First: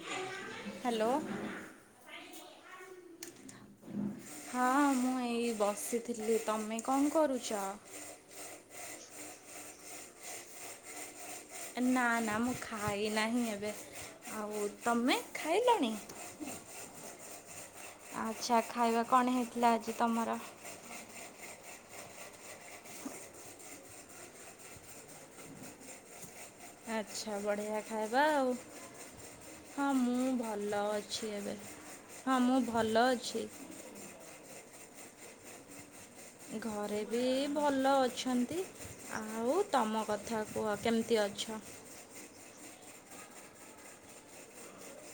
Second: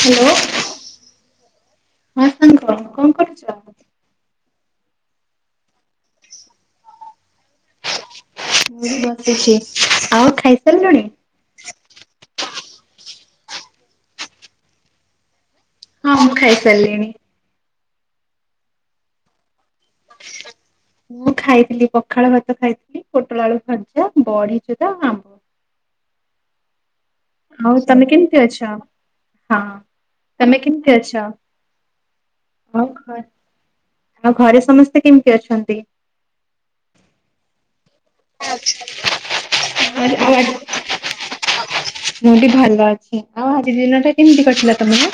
Hello hello. ହଁ ସାଙ୍ଗ କଣ କରୁଛ? ହଁ ମୁଁ ଏଇ ବସିଥିଲି। ତମେ କଣ କରୁଚ? ମୁଁ ବି ବସିଛି। ଆଉ ଖାଇସାରିଲଣି? ନା ନା ମୁଁ ଖାଇନାହିଁ ଏବେ। ଆଉ ତମେ? ଖାଇଲଣି? ହଁ ମୁଁ ଖାଇସାରିଲିଣିି। ଆଚ୍ଛା ଖାଇବା କଣ ହେଇଥି ଲା ଆଜି ତମର? ମୁଁ ଖାଇଥିଲି ପଖାଳ ଭାତ ଖାଇଥିଲି, ପୋଟଳ ଆଳୁ ଭଜା, ବଡି ଚୁରା ଆମ୍ବ। ଆଚ୍ଛା ଆଉ ବଢ଼ିଆ ତମେ ଖାଇବା କେମିତି ଆଉ। ଅଛ? ହଁ ମୁଁ ତମେ ଭଲ କେମିତି ଅଛ? ଅଛି ଏବେ। ହଁ ମୁଁ ଆଉ ଘ ଭଲ ଅଛି। ଆଉ ଘରେ ସମସ୍ତେ କେମିତି ଅଛନ୍ତି? ଘରେ ବି ଭଲ ଅ ଛନ୍ତି। ଆଉ ତମ କଥା କୁହ। କେମିତି ଅଛ? ଛି। ଆଉ ଆଜି ଦିନଟା କେମିତି କଟିଲା ତମର?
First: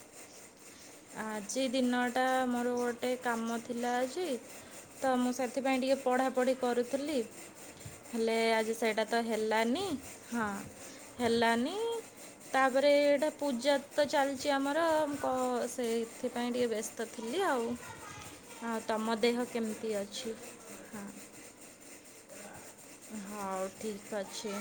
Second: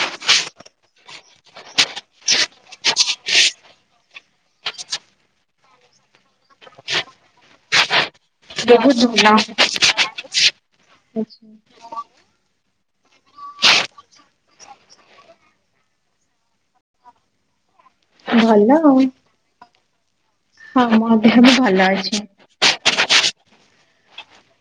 ଆଜି ଦିନଟା ମୋର ଗୋଟେ କାମ ଥିଲା ଆଜି। ତ ମୁଁ ସେଥିପାଇଁ ଟିକେ ପଢ଼ାପଢ଼ି କରୁଥିଲି ହେଲେ ଆଜି ବହୁତ ସେଇଟା ତ ଭଲ। ହେଲାନି। ହଁ ଆଚ୍ଛା ହେଲାନି ତାପରେ ଏଇଟା ପୂଜା ତ ଚାଲିଛି ଆମର [unintelligible] ସେଇଥିପାଇଁ ଟିକେ ବ୍ୟସ୍ତ ଥିଲି ଆଉ। ଭଲ ହଁ ଆଉ ତମ ଦେହ କେମିତି ଅଛି? ହଁ ମୋ ଦେହ ବି ଭଲ ଅଛି। ହଉ ଠିକ ଅଛି।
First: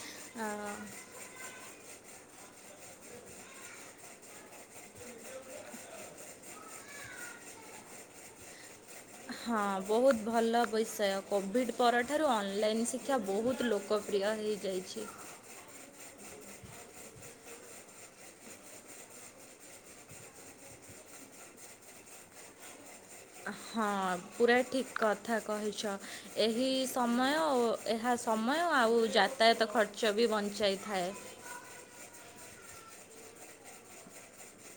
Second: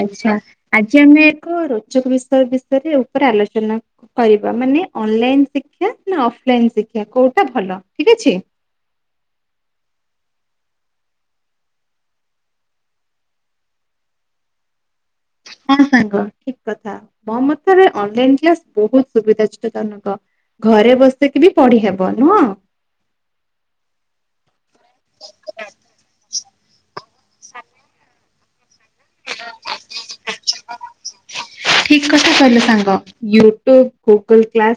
ଆଚ୍ଛା ଆଜି ଆମେ ଏକ ରୋଚକ ବିଷ ବିଷୟରେ ଉପରେ ଆଲୋଚନା କ-କରିବା ମାନେ ଅନଲାଇନ ଶିକ୍ଷା ନା ଅଫଲାଇନ ଶିକ୍ଷା କୋଉଟା ଭଲ ଠିକ ଅଛି। ହଁ ବହୁତ ଭଲ ବିଷୟ କୋଭିଡ଼ ପରଠାରୁ ଅନଲାଇନ୍ ଶିକ୍ଷା ବହୁତ ଲୋକପ୍ରିୟ ହେଇଯାଇଛି। ହଁ ସାଙ୍ଗ ଠିକ କଥା ମୋ ମତରେ ଅନଲାଇନ କ୍ଲାସ ବହୁତ ସୁବିଧାଜନକ ଘରେ ବସିକି ବି ପଢିହେବ ନୁହଁ? ହଁ ପୁରା ଠିକ କଥା କହିଛ ଏହି ସମୟ ଓ ଏହା ସମୟ। ଆଉ ଯାତାୟାତ ଖର୍ଚ୍ଚ ବି ବଞ୍ଚାଇ। ଥାଏ। ଠିକ କଥା କହିଲେ ସାଙ୍ଗ YouTube Google class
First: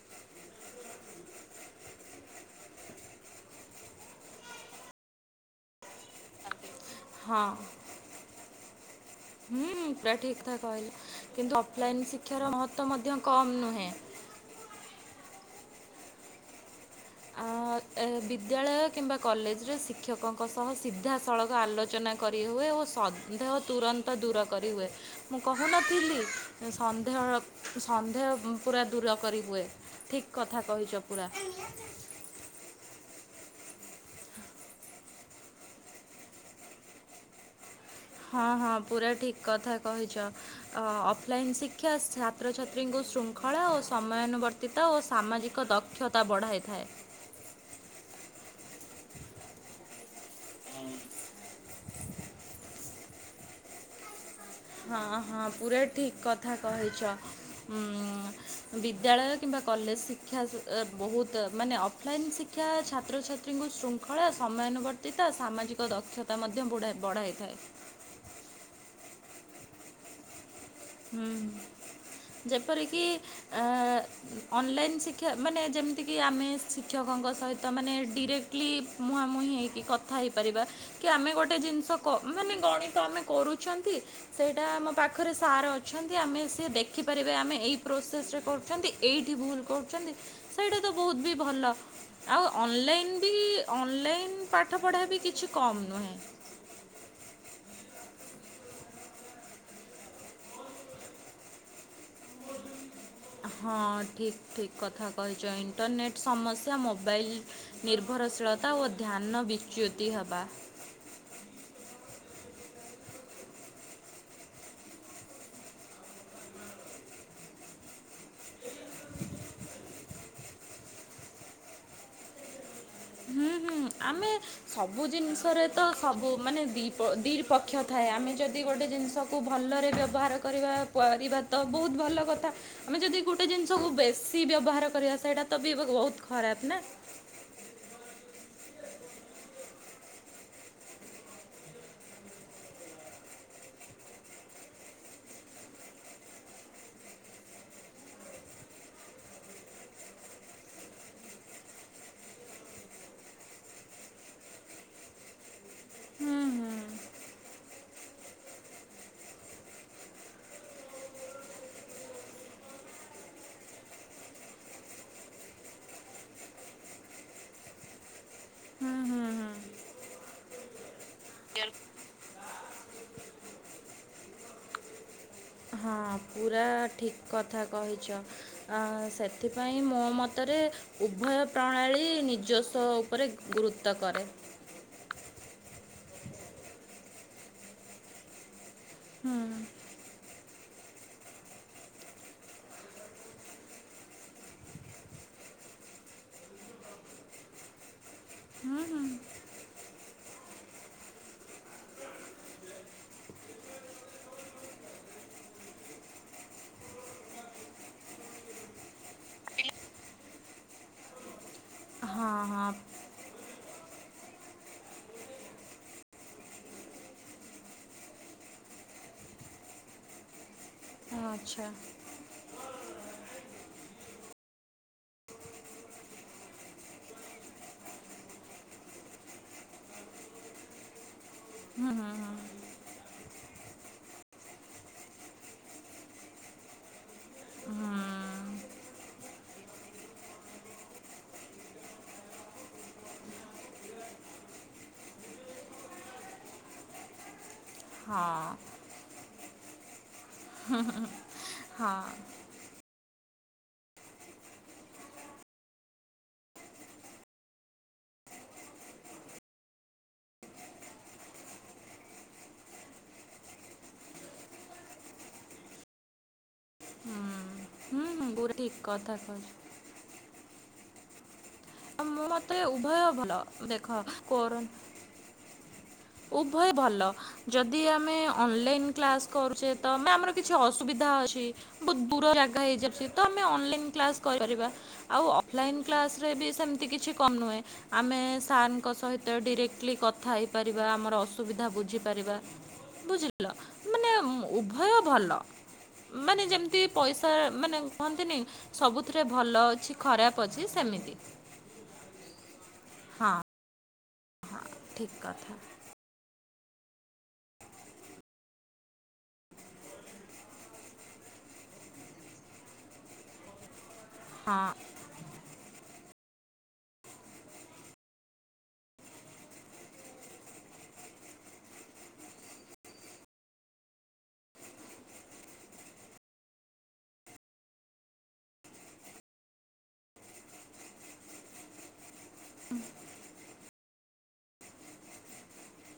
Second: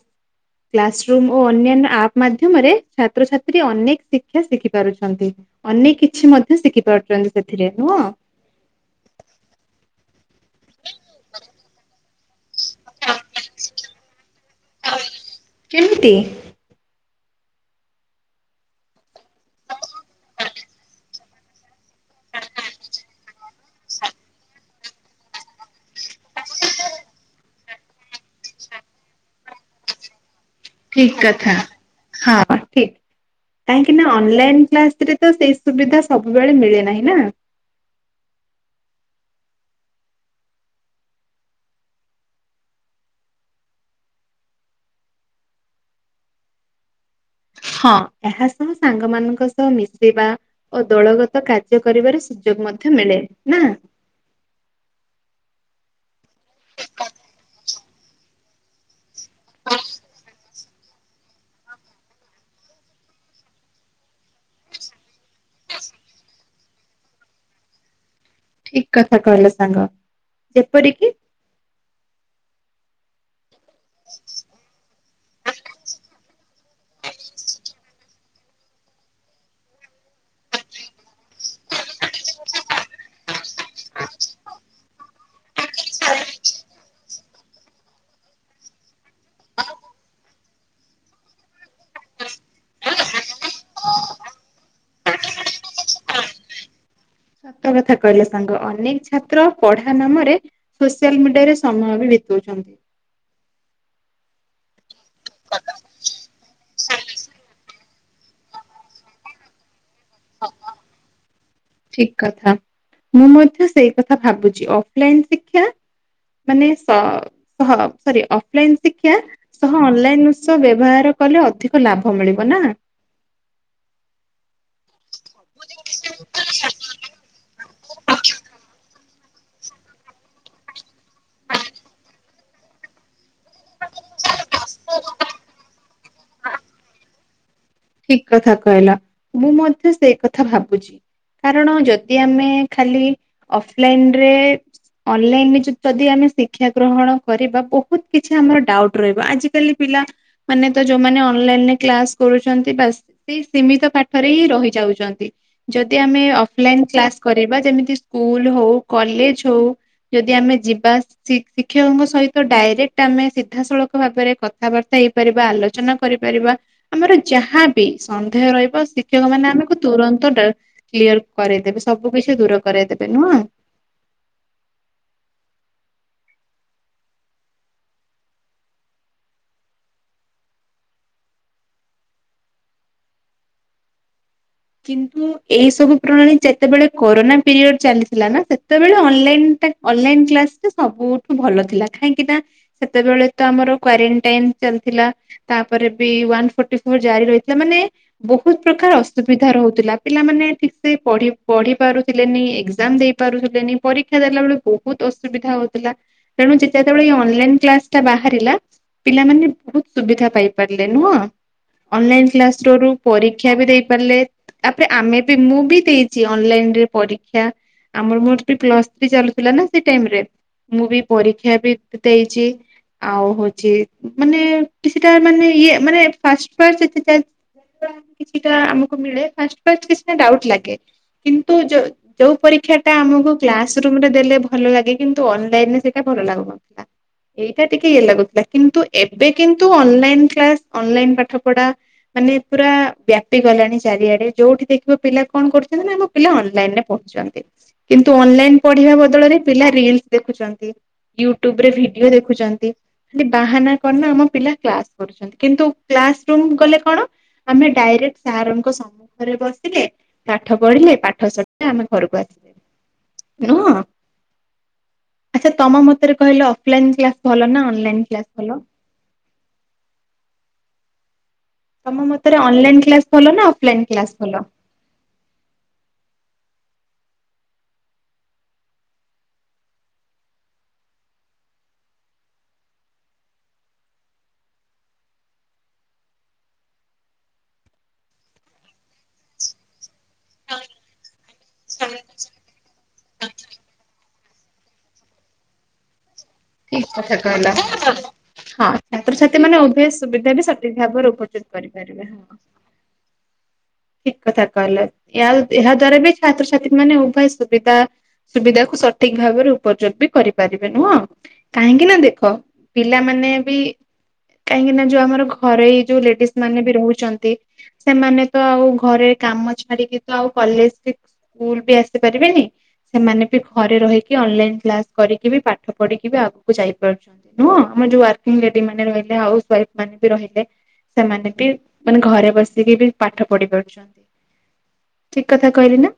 classroom ଓ ଅନ୍ୟାନ୍ୟ ଆପ୍ ମାଧ୍ୟମରେ ଛାତ୍ରଛାତ୍ରୀ ଅନେକ ଶିକ୍ଷା ଶିଖି ପାରୁଛନ୍ତି ଅନେକ କିଛି ମଧ୍ୟ ଶିଖି। ପାରୁଛନ୍ତି ହଁ ସେଥିରେ ନୁହଁ। ଥା କହିଲ କିନ୍ତୁ ଅଫଲାଇନ ଶିକ୍ଷାର ମହତ୍ବ ତ୍ୱ ମଧ୍ୟ କମ୍ ନୁହେଁ। କେମିତି। ଆ ଏ ବିଦ୍ୟାଳୟ କିମ୍ବା କଲେଜରେ ଶିକ୍ଷକଙ୍କ ସହ ସିଧା। ସଳଖ ଆଲୋଚନା କରିହୁଏ ଓ ସନ୍ଦେହ ତୁରନ୍ତ ଦୂର କରିହୁଏ ମୁଁ କହୁନଥିଲି ସନ୍ଦେହ ସନ୍ଦେହ ପୁରା ଦୂର କରିହୁଏ ଠିକ୍। କଥା କହିଛ ଠିକ ପୁରା। କଥା ହଁ ଠିକ କାହିଁକି ନା ଅନଲାଇନ କ୍ଲାସରେ ତ ସେଇ ସୁବିଧା ସବୁବେଳେ ମିଳେ ନାହିଁ ନା। ହଁ ହଁ ପୁରା ଠିକ୍ କଥା କହିଛ ଅ ଅଫଲାଇନ୍ ଶିକ୍ଷା ଛାତ୍ରଛାତ୍ରୀଙ୍କୁ ଶୃଙ୍ଖଳା ଓ ସମୟାନୁବର୍ତ୍ତିତା ଓ ସାମାଜିକ ଦକ୍ଷତା ବଢ଼ାଇଥାଏ। ହଁ ଏହା ସହ ସାଙ୍ଗମାନଙ୍କ ସହ ମିଶିବା ଓ ଦଳଗତ କାର୍ଯ୍ୟ କରିବାର ସୁଯୋଗ ମଧ୍ୟ ମିଳେ ନା। ହଁ ହଁ ପୁରା ଠିକ କଥା କହିଛ ଉମ ବିଦ୍ୟାଳୟ କିମ୍ବା କଲେଜ ଶିକ୍ଷା ଅ ବହୁତ ମାନେ ଅଫଲାଇନ୍ ଶିକ୍ଷା ଛାତ୍ରଛାତ୍ରୀଙ୍କୁ ଶୃଙ୍ଖଳା ସମୟାନୁବର୍ତ୍ତ ତିତା ସାମାଜିକ ଦକ୍ଷତା ମଧ୍ୟ ମଧ୍ୟ ବୁଡ଼ା ବଢ଼ାଇଥାଏ। ଠିକ କଥା କହିଲ ସାଙ୍ଗ। ଯେପରିକି। ହୁଁ। ଯେପରିକି। ଆ ଅନଲାଇନ୍ ଶିକ୍ଷା ମାନେ ଯେମିତିକି ଆମେ ଶିକ୍ଷକଙ୍କ ସହିତ ମାନେ। ଡିରେକ୍ଟଲି ମୁହାଁମୁହିଁ ହେଇକି କଥା ହେଇପାରିବା କି ଆମେ ଗୋଟେ ଜିନିଷ କ ମାନେ ଗଣିତ ଆମେ କରୁଛନ୍ତି ସେଇଟା ଆମ ପାଖରେ ସାର ଅ। ଅଛନ୍ତି ଆମେ ସେ ଦେଖିପାରିବେ ଆମେ ଏଇ ପ୍ରୋସେସ ରେ କରୁଛନ୍ତି ଏଇଠି ଭୁଲ୍ କରୁଛନ୍ତି ସେଇଟା ତ ବହୁତ ବି ଭଲ ଆଉ ଅନଲାଇନ ବି ଅନଲାଇନ ପାଠପଢ଼ା ବି କିଛି କମ୍ ନୁହେଁ। ସତ କଥା କହିଲେ ସାଙ୍ଗ ଅନେକ ଛାତ୍ର ପଢା ନାମରେ ସୋସିଆଲ ମିଡିଆରେ ସମୟ ବି ବିତଉଛନ୍ତି। ହଁ ଠିକ ଠିକ୍ କଥା। କହିଛ ଇଣ୍ଟରନେଟ୍ ସମସ୍ ମୋବାଇଲ୍ ନିର୍ଭରଶୀଳତା ଓ ଧ୍ୟାନ ବିଚ୍ୟୁତି ହେବା। ଠିକ କଥା ମୁଁ ମଧ୍ୟ ସେଇ କଥା ଭାବୁଛି ଅଫଲାଇନ ଶିକ୍ଷା ମାନେ ସ ହ ସରି ଅଫଲାଇନ ଶିକ୍ଷା ସହ ଅନଲାଇନ ଉତ୍ସ ବ୍ୟବହାର କଲେ ଅଧିକ ଲାଭ ମିଳିବ ନା। ହୁଁ ହୁଁ ଆମେ ସବୁ ଜିନିଷରେ ତ ସବୁ ମାନେ। ଦ ଦ୍ୱିଇ ପକ୍ଷ ଥାଏ ଆମେ ଯଦି ଗୋଟେ ଜିନିଷକୁ ଭଲରେ ବ୍ୟବହାର କରିବା କରିବାିବା ତ ବହୁତ ଭଲ କଥା ଆମେ ଯଦି ଗୋଟେ ଜିନିଷକୁ ବେଶ। ସି ବ୍ୟବହାର କରିବା ସେଇଟା ତ ବି ବହୁତ ଖରାପ ନା। ଠିକ କଥା କହିଲା ମୁଁ ମଧ୍ୟ ସେଇ କଥା ଭାବୁଛି କାରଣ ଯଦି ଆମେ ଖାଲି ଅଫଲାଇନରେ ଅନଲାଇନ ଯଦି ଆମେ ଶିକ୍ଷା ଗ୍ରହଣ କରିବା ବହୁତ କିଛି ଆମର ଡାଉଟ ରହିବ ଆଜିିକାଲି ପିଲା ମାନେ ତ ଯୋଉମାନେ ଅନଲାଇନରେ କ୍ଲାସ କରୁ। ବାସ ସେଇ ସିମୀତ ପାଠରେ ହି ରହି ଯାଉଛନ୍ତି ଯଦି ଆମେ ହୁଁ ହୁଁ ଅଫଲାଇନ କ୍ଲାସ କରିବା ଯେମିତି ସ୍କୁଲ ହଉ କଲେଜ ହଉ ଯଦି ଆମେ ଯିବା ଶିକ୍ଷକଙ୍କ ସହିତ ଡାଇରେକ୍ଟ ଆମେ ସିଧାସଳଖ ଭାବରେ କଥାବାର୍ତ୍ତା ହେଇପାରିବା ଆଲୋଚନା କରିପାରିବା ଆମର। ଯାହାବି ସନ୍ଦେହ ରହିବ ହୁଁ ଶିକ୍ଷକ ହୁଁ ମାନେ ହୁଁ ଆମକୁ ତୁରନ୍ତ କ୍ଲିୟର କରାଇଦେବେ ସବୁ କିଛି ଦୂର କରାଇଦେବେ ନୁହଁ। ହଁ ପୁରା ଠିକ କଥା କହିଛ ସେଥିପାଇଁ ମୋ ମତରେ ଉଭୟ ପ୍ରଣାଳୀ ନିଜସ୍ୱ ଉପରେ ଗୁରୁତ୍ୱ କରେ। କିନ୍ତୁ ଏଇ ସବୁ ପ୍ରଣାଳୀ ଯେତେବେଳେ କୋରୋନା ପିରିୟଡ ଚାଲିଥିଲା ନା ସେତେବେଳେ ଅନଲ ହୁଁ ଅନଲାଇନ କ୍ଲାସ ସବୁଠୁ ଭଲ ଥିଲା କାହିଁକି ନା ସେତେବେଳେ ତ ଆମର କ୍ଵାରେଣ୍ଟାଇନ ଚାଲିଥିଲା ତାପରେ ବି ୱାନ ଫୋର୍ଟି ଫୋର ଜାରି ରହିଥିଲା ମାନେ ବହୁତ ହୁଁ ପ୍ରକାର ଆ ହୁଁ। ସୁବିଧା ରହୁଥିଲା ପିଲାମାନେ ଠିକ ସେ ପ ପଢି ପାରୁଥିଲେନି ଏକ୍ଜାମ ଦେଇ ପାରୁଥିଲେନି ପରୀକ୍ଷା ଦେଲା ବେଳେ ବହୁତ ଅସୁବିଧା ହଉଥିଲା ତେଣୁ ଯେତତେବେଳେ ଏଇ ଅନଲାଇନ କ୍ଲାସ ଟା ବାହାରିଲା ପିଲାମାନେ ବହୁତ ସୁବିଧା ପାଇପାରିଲେ ନୁହଁ ଅନଲାଇନ ହଁ କ୍ଲାସ ହଁ। ର ରୁ ପରୀକ୍ଷା ବି ଦେଇ। ତାପ ଆମେ ବି ମୁଁ ବି ଦେଇଛି ଅନଲାଇନରେ ପରୀକ୍ଷା ଆମର ମୋର ପ୍ଲସ ଥ୍ରୀ ଚାଲଥିଲା ନା ସେ ଟାଇରେ ମୁଁ ବି। ପରୀକ୍ଷା ଆଚ୍ଛା ବି ଦେଇଛି। ଆଉ ହଉଛି ମାନେ କିଛିଟା ମାନେ ଇଏ ମାନେ ଫାଷ୍ଟ୍ ଫାଷ୍ଟ୍ କିଛିଟା କିଛିଟା ଆମ୍ ଫାଷ୍ଟ୍ ଫାଷ୍ଟ୍ କିଛିଟା ଡାଉଟ୍ ଲାଗେ କିନ୍ତୁ ଯୋଉ ହୁଁ ହୁଁ ହୁଁ। ଯୋଉ ପରୀକ୍ଷା ଟା ଆମକୁ କ୍ଲାସ ରୁମ୍ ରେ ଦେଲେ ଭଲ ଲାଗେ କିନ୍ତୁ ଅନଲାଇନ ସେଟା ଭଲ ଲାଗୁନଥିଲା ଏଇଟା ଟିକେ ହୁଁ ଇଏ ଲାଗୁଥିଲା କିନ୍ତୁ ଏବେ କିନ୍ତୁ ଅନଲାଇନ କ୍ଲାସ ଅନଲାଇନ୍ ପାଠ ପଢା ମାନେ ପୁରା ବ୍ୟାପି ଗଲାଣି। ଚାରିଆଡେ ଯୋଉଠି ଦେଖିବ ପିଲା କଣ କରୁଛନ୍ତି? ନା ଆମ ପିଲା ଅନଲାଇନ ରେ ପଢୁଛନ୍ତି। କିନ୍ତୁ ହଁ ଅନଲାଇନ ପଢିବା ବଦଳରେ ପିଲା ରିଲ୍ ଦେଖୁଛନ୍ତି ୟୁଟ୍ୟୁବ ରେ ହଁ ଭିଡିଓ ଦେଖୁଛନ୍ତି। ଖାଲି ବାହାନା କରନ ଆମ ପିଲା କ୍ଲାସ କରୁଛନ୍ତି। କିନ୍ତୁ କ୍ଲାସ ରୁମ ଗଲେ କଣ ଆମେ ଡାଇରେକ୍ଟ ସାର ସମ୍ମୁଖରେ ବସିଲେ ପାଠ ପଢିଲେ ପାଠ ସରିଲା ଆମେ ଘରକୁ ଆସ ନୁହ ଆଚ୍ଛା। ତମ ମତରେ କହିଲେ ଅଫଲାଇନ କ୍ଲାସ ହୁଁ। ଭଲ ନା ଅନଲାଇନ୍ ହୁଁ କ୍ଲାସ? ହୁଁ ଭଲ? ଠିକ୍ କଥା କହିଛ। ତମ ମୁଁ ମତରେ ମତେ ଅନଲାଇନ୍ ଉଭୟ କ୍ଲାସ୍ ଭଲ ନା ଅଫଲାଇନ୍ ଦେଖ କ୍ଲାସ୍ ଭଲ? କର ଉଭୟ ଭଲ ଯଦି ଆମେ ଅନଲାଇନ କ୍ଲାସ କରୁଛେ ତ ଆମେ ଆମର କିଛି ଅସୁବିଧା ଅଛି ବହୁ ଦୂର ବାଟ ହେଇଯାଉଛି ତ ଆମେ ଅନଲାଇନ କ୍ଲାସ କରିପାରିବା ଆଉ ଅଫଲାଇନ୍ କ୍ଲାସ ରେ ବି ସେ କିଛି କମ ନୁହେ ଆମେ ସାର ଙ୍କ ସହିତ ଡିରେକ୍ଟଲି କଥା ହେଇପାରିବା ଆମର ଅସବିଧା ବୁଝିପାରିବା ବୁଝିଲ ମାନେ ଉଭୟ ଭଲ। ମାନେ ଯେମିତି ଠିକ୍ କଥା ପଇସା କହିଲ। ମାନେ କୁହନ୍ତିନି ହଁ ସବୁଥିରେ ଛାତ୍ରଛାତ୍ରୀ ମାନେ ଭଲ ଅଛି ଖରାପ ଅଛି ସେମିତି କରିବ ହଁ ହଁ ଠିକ୍ କଥା। ଠିକ୍ କଥା ଏହା ଦ୍ଵାରା ବି ଛାତ୍ର ଛାତ୍ରୀ ମାନେ ଉଭୟ ସୁବିଧା ସୁବିଧା କୁ ସଠିକ ଭାବରେ ଉପଯୋଗ ବି କରିପାରିବେ ନୁହଁ କାହିଁକି ନା ଦେଖ ପିଲାମାନେ ବି କାହିଁକି ହଁ ନା ଯୋଉ ଆମର ଘରେଇ ଯୋଉ ଲେଡିସ୍ ମାନେ ବି ରହୁଛନ୍ତି ସେମାନେ ତ ଆଉ ଘରେ କାମ ଛାଡିକି ତ ଆଉ କଲେଜ ସ୍କୁଲ ବି ଆସିପାରିବେନି ସେମାନେ ବି ଘରେ ରହିକି ଅନଲାଇନ କ୍ଲାସ କରିକି ବି ପାଠ ପଢିକି ବି ଆଗକୁ ଯାଇପାରୁଛନ୍ତି ନୁହଁ ଆମର ଯୋଉ ୱାରର୍କିଂ ଲେଡି ମାନେ ରହିଲେ ହାଉସ ୱାଇଫ ମାନେ ବି ରହିଲେ ସେମାନେ ବି ମାନେ ଘରେ ବସିକି ବି ପାଠ ପଢି ପାରୁଛନ୍ତି ଠିକ କଥା କହିଲି ନା?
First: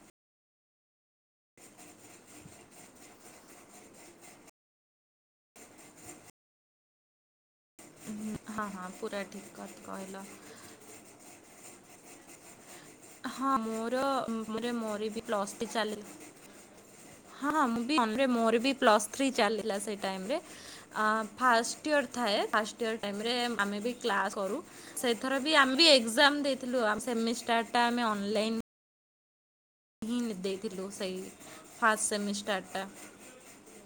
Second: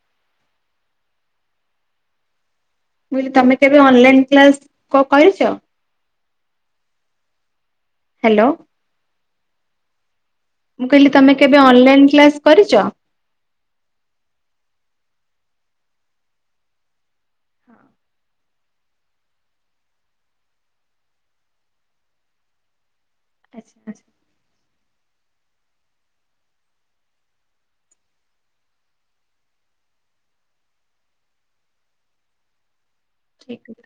ମୁ କହିଲି ତମେ କେବେ ଅନଲାଇନ କ୍ଲାସ କରିଛ? ହ୍ୟାଲୋ ହଁ ହଁ ପୁରା ଠିକ୍। କଟ କଲ ମୁଁ କହିଲି ତମେ କେବେ ଅନଲାଇନ କ୍ଲାସ କରିଛ? ହଁ ମୋର ମୋର ବି ପ୍ଲସ ଥ୍ରୀ ଚାଲି ହଁ ମୋର ବି ପ୍ଲସ ଥ୍ରି ଚାଲିଲା ସେଟାଇମରେ ଆଚ୍ଛା ଆମେ ବି ଆଚ୍ଛା। କ୍ଲାସ କରୁ। ସେଇଥର ବି ଆମେ ବି ଏକ୍ଜାମ ଦେଇଥିଲୁ ଆମ ସେମିଷ୍ଟାର୍ ଟା ଆମେ ଅନଲାଇନ୍ [unintelligible] ଦେଇଥିଲୁ ସେଇ ଫାଷ୍ଟ୍ ସେମିଷ୍ଟର୍ ଟା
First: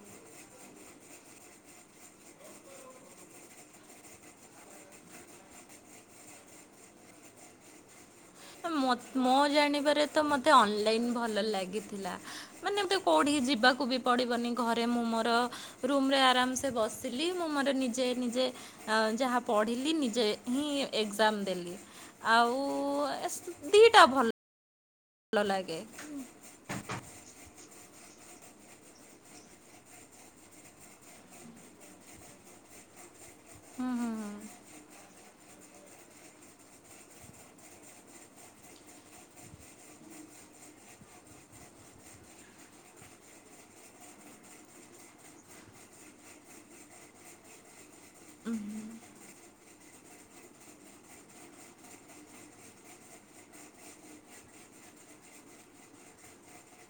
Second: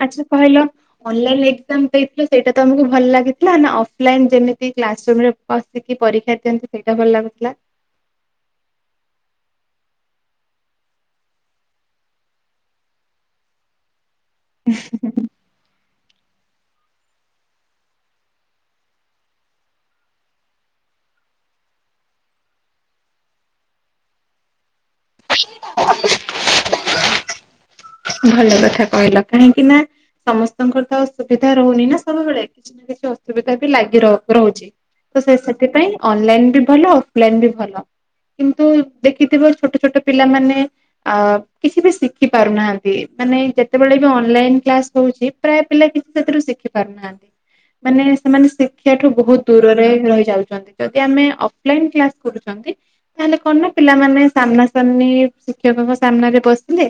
ଆଚ୍ଛା କହିଲ ଅନଲାଇନ୍ ଏକ୍ଜାମ୍ ଦେଇଥିଲ ସେଟା ତମକୁ ଭଲ ଲାଗଥିଲା ନାଁ ଅଫ୍ ଲାଇନ୍ ସେମିତି କ୍ଲାସରୁମରେ ବସିକି ପରୀକ୍ଷା ଦିଅନ୍ତି ସେଇଟା ଭଲ ଲାଗୁଥିଲା? ମୋ ଜାଣିବାରେ ତ ମତେ ଅନଲାଇନ୍ ଭଲ ଲାଗିଥିଲା ମାନେ କୋଉଠିକି ଯିବାକୁ ବି ପଡ଼ିବନି ଘରେ ମୁଁ ମୋର ରୁମରେ ଆରାମସେ ସେ ବସିଲି ମୁଁ ମୋର ନିଜେ ନିଜେ ଯାହା ପଢ଼ିଲି ନିଜେ ହିଁ ଏକ୍ଜାମ ଦେଲି ଆଉ ଦିଟା ଭଲ ଭଲ ଲାଗେ ଭଲ କଥା କହିଲ କାହିଁକି ନା ସମସ୍ତଙ୍କର ତ ସୁବିଧା ରହୁନି ନା ସବୁବେଳେ କିଛି ନା କିଛି ଅସୁ ବିଧା ବି ହୁଁ ଲାଗି ହୁଁ ର ହୁଁ ରହୁଛି ତ ସେ ସେଥିପାଇ ଅନଲାଇନ୍ ବି ଭଲ ଅଫଲାଇନ୍ ବି ଭଲ କିନ୍ତୁ ଦେଖିଥିବେ ଛୋଟ ଛୋଟ ପିଲାମାନେ ଅ କିଛି ବି ଶିଖି ପାରୁନାହାନ୍ତି ମାନେ ଯେତେବେଳେ ବି ଅନଲାଇନ୍ କ୍ଲାସ୍ ହଉଛି ପ୍ରାୟ ପିଲା କିଛି ସେଥିରୁ ଶିଖି ପାରୁନାହାନ୍ତି। ମାନେ ସେମାନେ ଶିକ୍ଷା ଠୁ ବହୁତ ଦୂରରେ ରହି ଯାଉଛନ୍ତି। ଯଦି ଆମେ ଅଫଲାଇନ୍ କ୍ଲାସ୍ କରୁଛନ୍ତି ତାହେଲେ କଣ ନା ପିଲାମାନେ ସାମ୍ନାସାମ୍ନି ଶିକ୍ଷକଙ୍କ ସାମ୍ନା ରେ ବସିଲେ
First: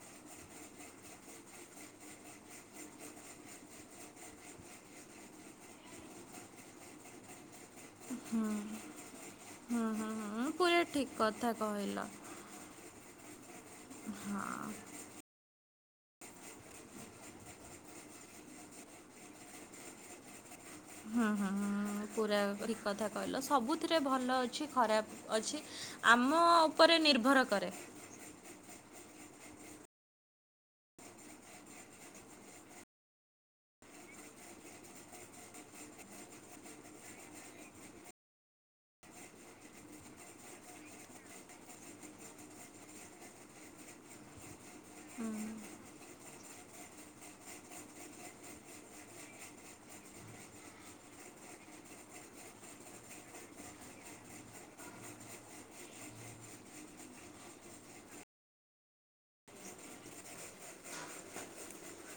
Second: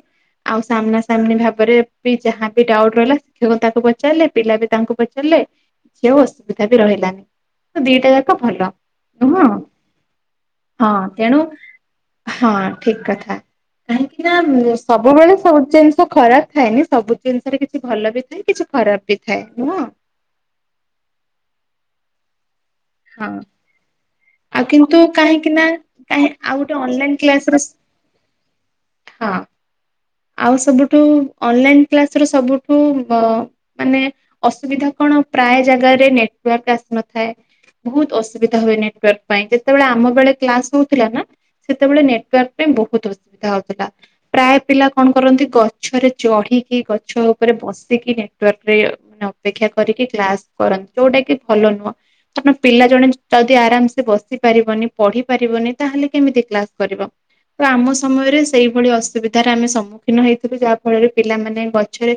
ଆଉ ସାମ୍ନା ସାମ୍ନି ଭାବରେ ବି ଯାହା ବି ଡାଉଟ୍ ରହିଲା ଶିକ୍ଷକ ତାଙ୍କୁ ପଚାରିଲେ ପିଲା ବି ତାଙ୍କୁ ପଚାରିଲେ କିଛି ଆଉ ଅସୁବିଧା ବି ରହିଲାନି। ଦିଟା ଯାକ ଭଲ। ନୁହଁ? ହୁଁ ହୁଁ ହୁଁ ପୁରା ହଁ ଠିକ୍ ତେଣୁ କଥା କହିଲ। ହଁ ଠିକ୍ କଥା। କାହିଁକି ନା ସବୁବେଳେ ସବୁ ଜିନିଷ ଖରାପ ଥାଏନି ସବୁ ଜିନିଷରେ କିଛି ଭଲ ବି ଥାଏ କିଛି ଖରାପ ବି ଥାଏ ନୁହଁ? ପୁରାପୁରି ଠିକ୍ କଥା ହଁ। କହିଲ ସବୁଥିରେ ଭଲ ଆଉ ଅଛି କିନ୍ତୁ ଖରାପ କାହିଁକି ଅଛି। ନା କାହିଁ ଆମ ଆଉ ଗୋଟେ ଉପରେ ଅନଲାଇନ ନିର୍ଭର କ୍ଲାସରେ କରେ। ହଁ। ଆଉ ସବୁଠୁ ଅନଲାଇନ କ୍ଲାସ ର ସବୁଠୁ ମାନେ ଅସୁବିଧା କଣ ପ୍ରାୟ ଜାଗାରେ ନେଟ୍ୱୱର୍କ ଆସିନଥାଏ ବହୁତ ଅସୁବିଧା ହୁଏ ନେଟ୍ୱୱର୍କ ପାଇଁ ଯେତେବେଳେ ଆମ ବେଳେ କ୍ଲାସ ହଉଥିଲା ନା ସେତେବେଳେ ନେଟ୍ୱୱର୍କ ପାଇଁ ବହୁତ ଅସୁବିଧା ହଉଥିଲା ପ୍ରାୟ ପିଲା କଣ କରନ୍ତି ଗଛରେ ଚଢ଼ିକି ଗଛ ଉପରେ ବସିକି ନେଟୱାର୍କ ରେ ମାନେ ଅପେକ୍ଷା କରିକି କ୍ଲାସ କରନ୍ତି ଯୋଉଟା କି ଭଲ ନୁହଁ କାରଣ ପିଲା ଜଣେ ଯଦି ଆରାମ ସେ ବସି ପାରିବନି ପଢି଼ପାରିବନି ତାହେଲେ କେମିତି କ୍ଲାସ କରିବ ତ ଆମ ସମୟରେ ସେଇଭଳି ଅସୁବିଧାରେ ଆମେ ସମ୍ମୁ ସମ୍ମୁଖୀନ ହେଇଥିଲୁ ଯାହା ଫଳରେ ପିଲାମାନେ ଗଛରେ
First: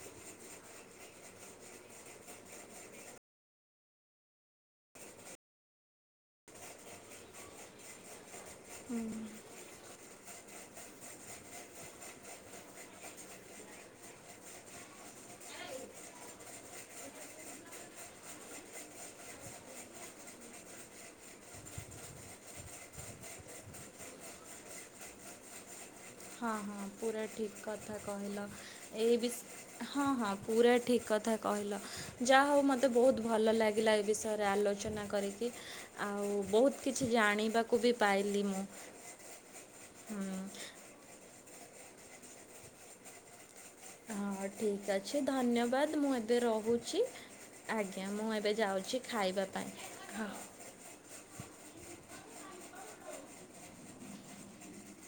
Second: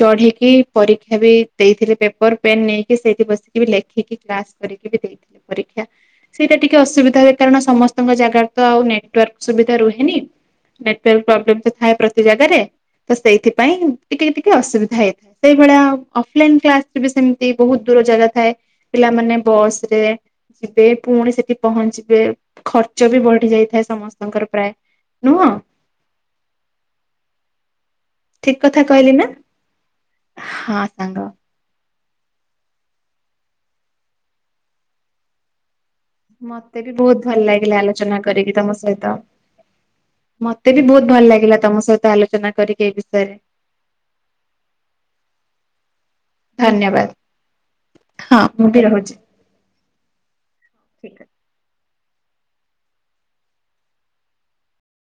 ଚଢି଼କି ପରୀକ୍ଷା ବି ଦେଇଥିଲେ ପେପର ପେନ୍ ନେଇକି ସେଇଠି ବସିକି ଲେଖିକି କ୍ଲାସ୍ କରିକି ଦେଇଥିଲେ ପରୀକ୍ଷା ସେଇଟା ଟିକେ ଅସୁବିଧା ହୁଏ କାରଣ ସମସ୍ତଙ୍କ ଜାଗାରେ ତ ଆଉ ନେଟୱାର୍କ ସୁବିଧା ରୁହେନି ନେଟ୍ୱୱର୍କ ପ୍ରୋବ୍ଲେମ୍ ତ ଥାଏ ପ୍ରତି ଜାଗାରେ ତ ସେଇଥିପାଇଁ ଟିକେ ଟିକେ ଅସୁବିଧା ହେଇଥାଏ ସେଇଭଳିଆ ଅଫଲାଇନ କ୍ଲାସ ବି ସେମିତି ବହୁତ ଦୂର ଜାଗା ଥାଏ ପିଲାମାନେ ବସ୍ ରେ ଯିବେ ପୁଣି ସେଠି ପହଞ୍ଚିବେ ଖର୍ଚ୍ଚ ବି ବଢି଼ ଯାଇଥାଏ ସମସ୍ତଙ୍କର ପ୍ରାୟ ନୁହଁ ହଁ ହଁ ପୁରା ଠିକ କଥା କହିଲ ଠିକ କଥା କହିଲି ଏଇ ନା ବି ହଁ ହଁ ପୁରା ଠିକ୍ କଥା କହିଲ। ଯାହା ହେଉ ମୋତେ ବହୁତ ଭଲ ଲାଗିଲା ଏ ବିଷୟରେ ଆଲୋଚନା କରିକି ଆଉ ମତେ ବି କିଛି ବହୁତ ଭଲ ଲାଗିଲା ଜାଣିବାକୁ ବି ଆଲୋଚନା ପାଇଲି କରିକି ମୁଁ ତମ ସହିତ ହୁଁ ମତେ ବି ବହୁତ ଭଲ ଲାଗ ଲା ତମ ସହିତ ଆଲୋଚନା କରିକି ଏଇ ବିଷୟରେ। ହଁ ଠିକ୍ ଅଛି ଧନ୍ୟବାଦ ମୁଁ ରହୁଛି ଧନ୍ୟବାଦ। ଆଜ୍ଞା ମୁଁ ହଁ ଏବେ ବି ଯାଉଛି ରହୁଛି। ଖାଇବା ପାଇଁ।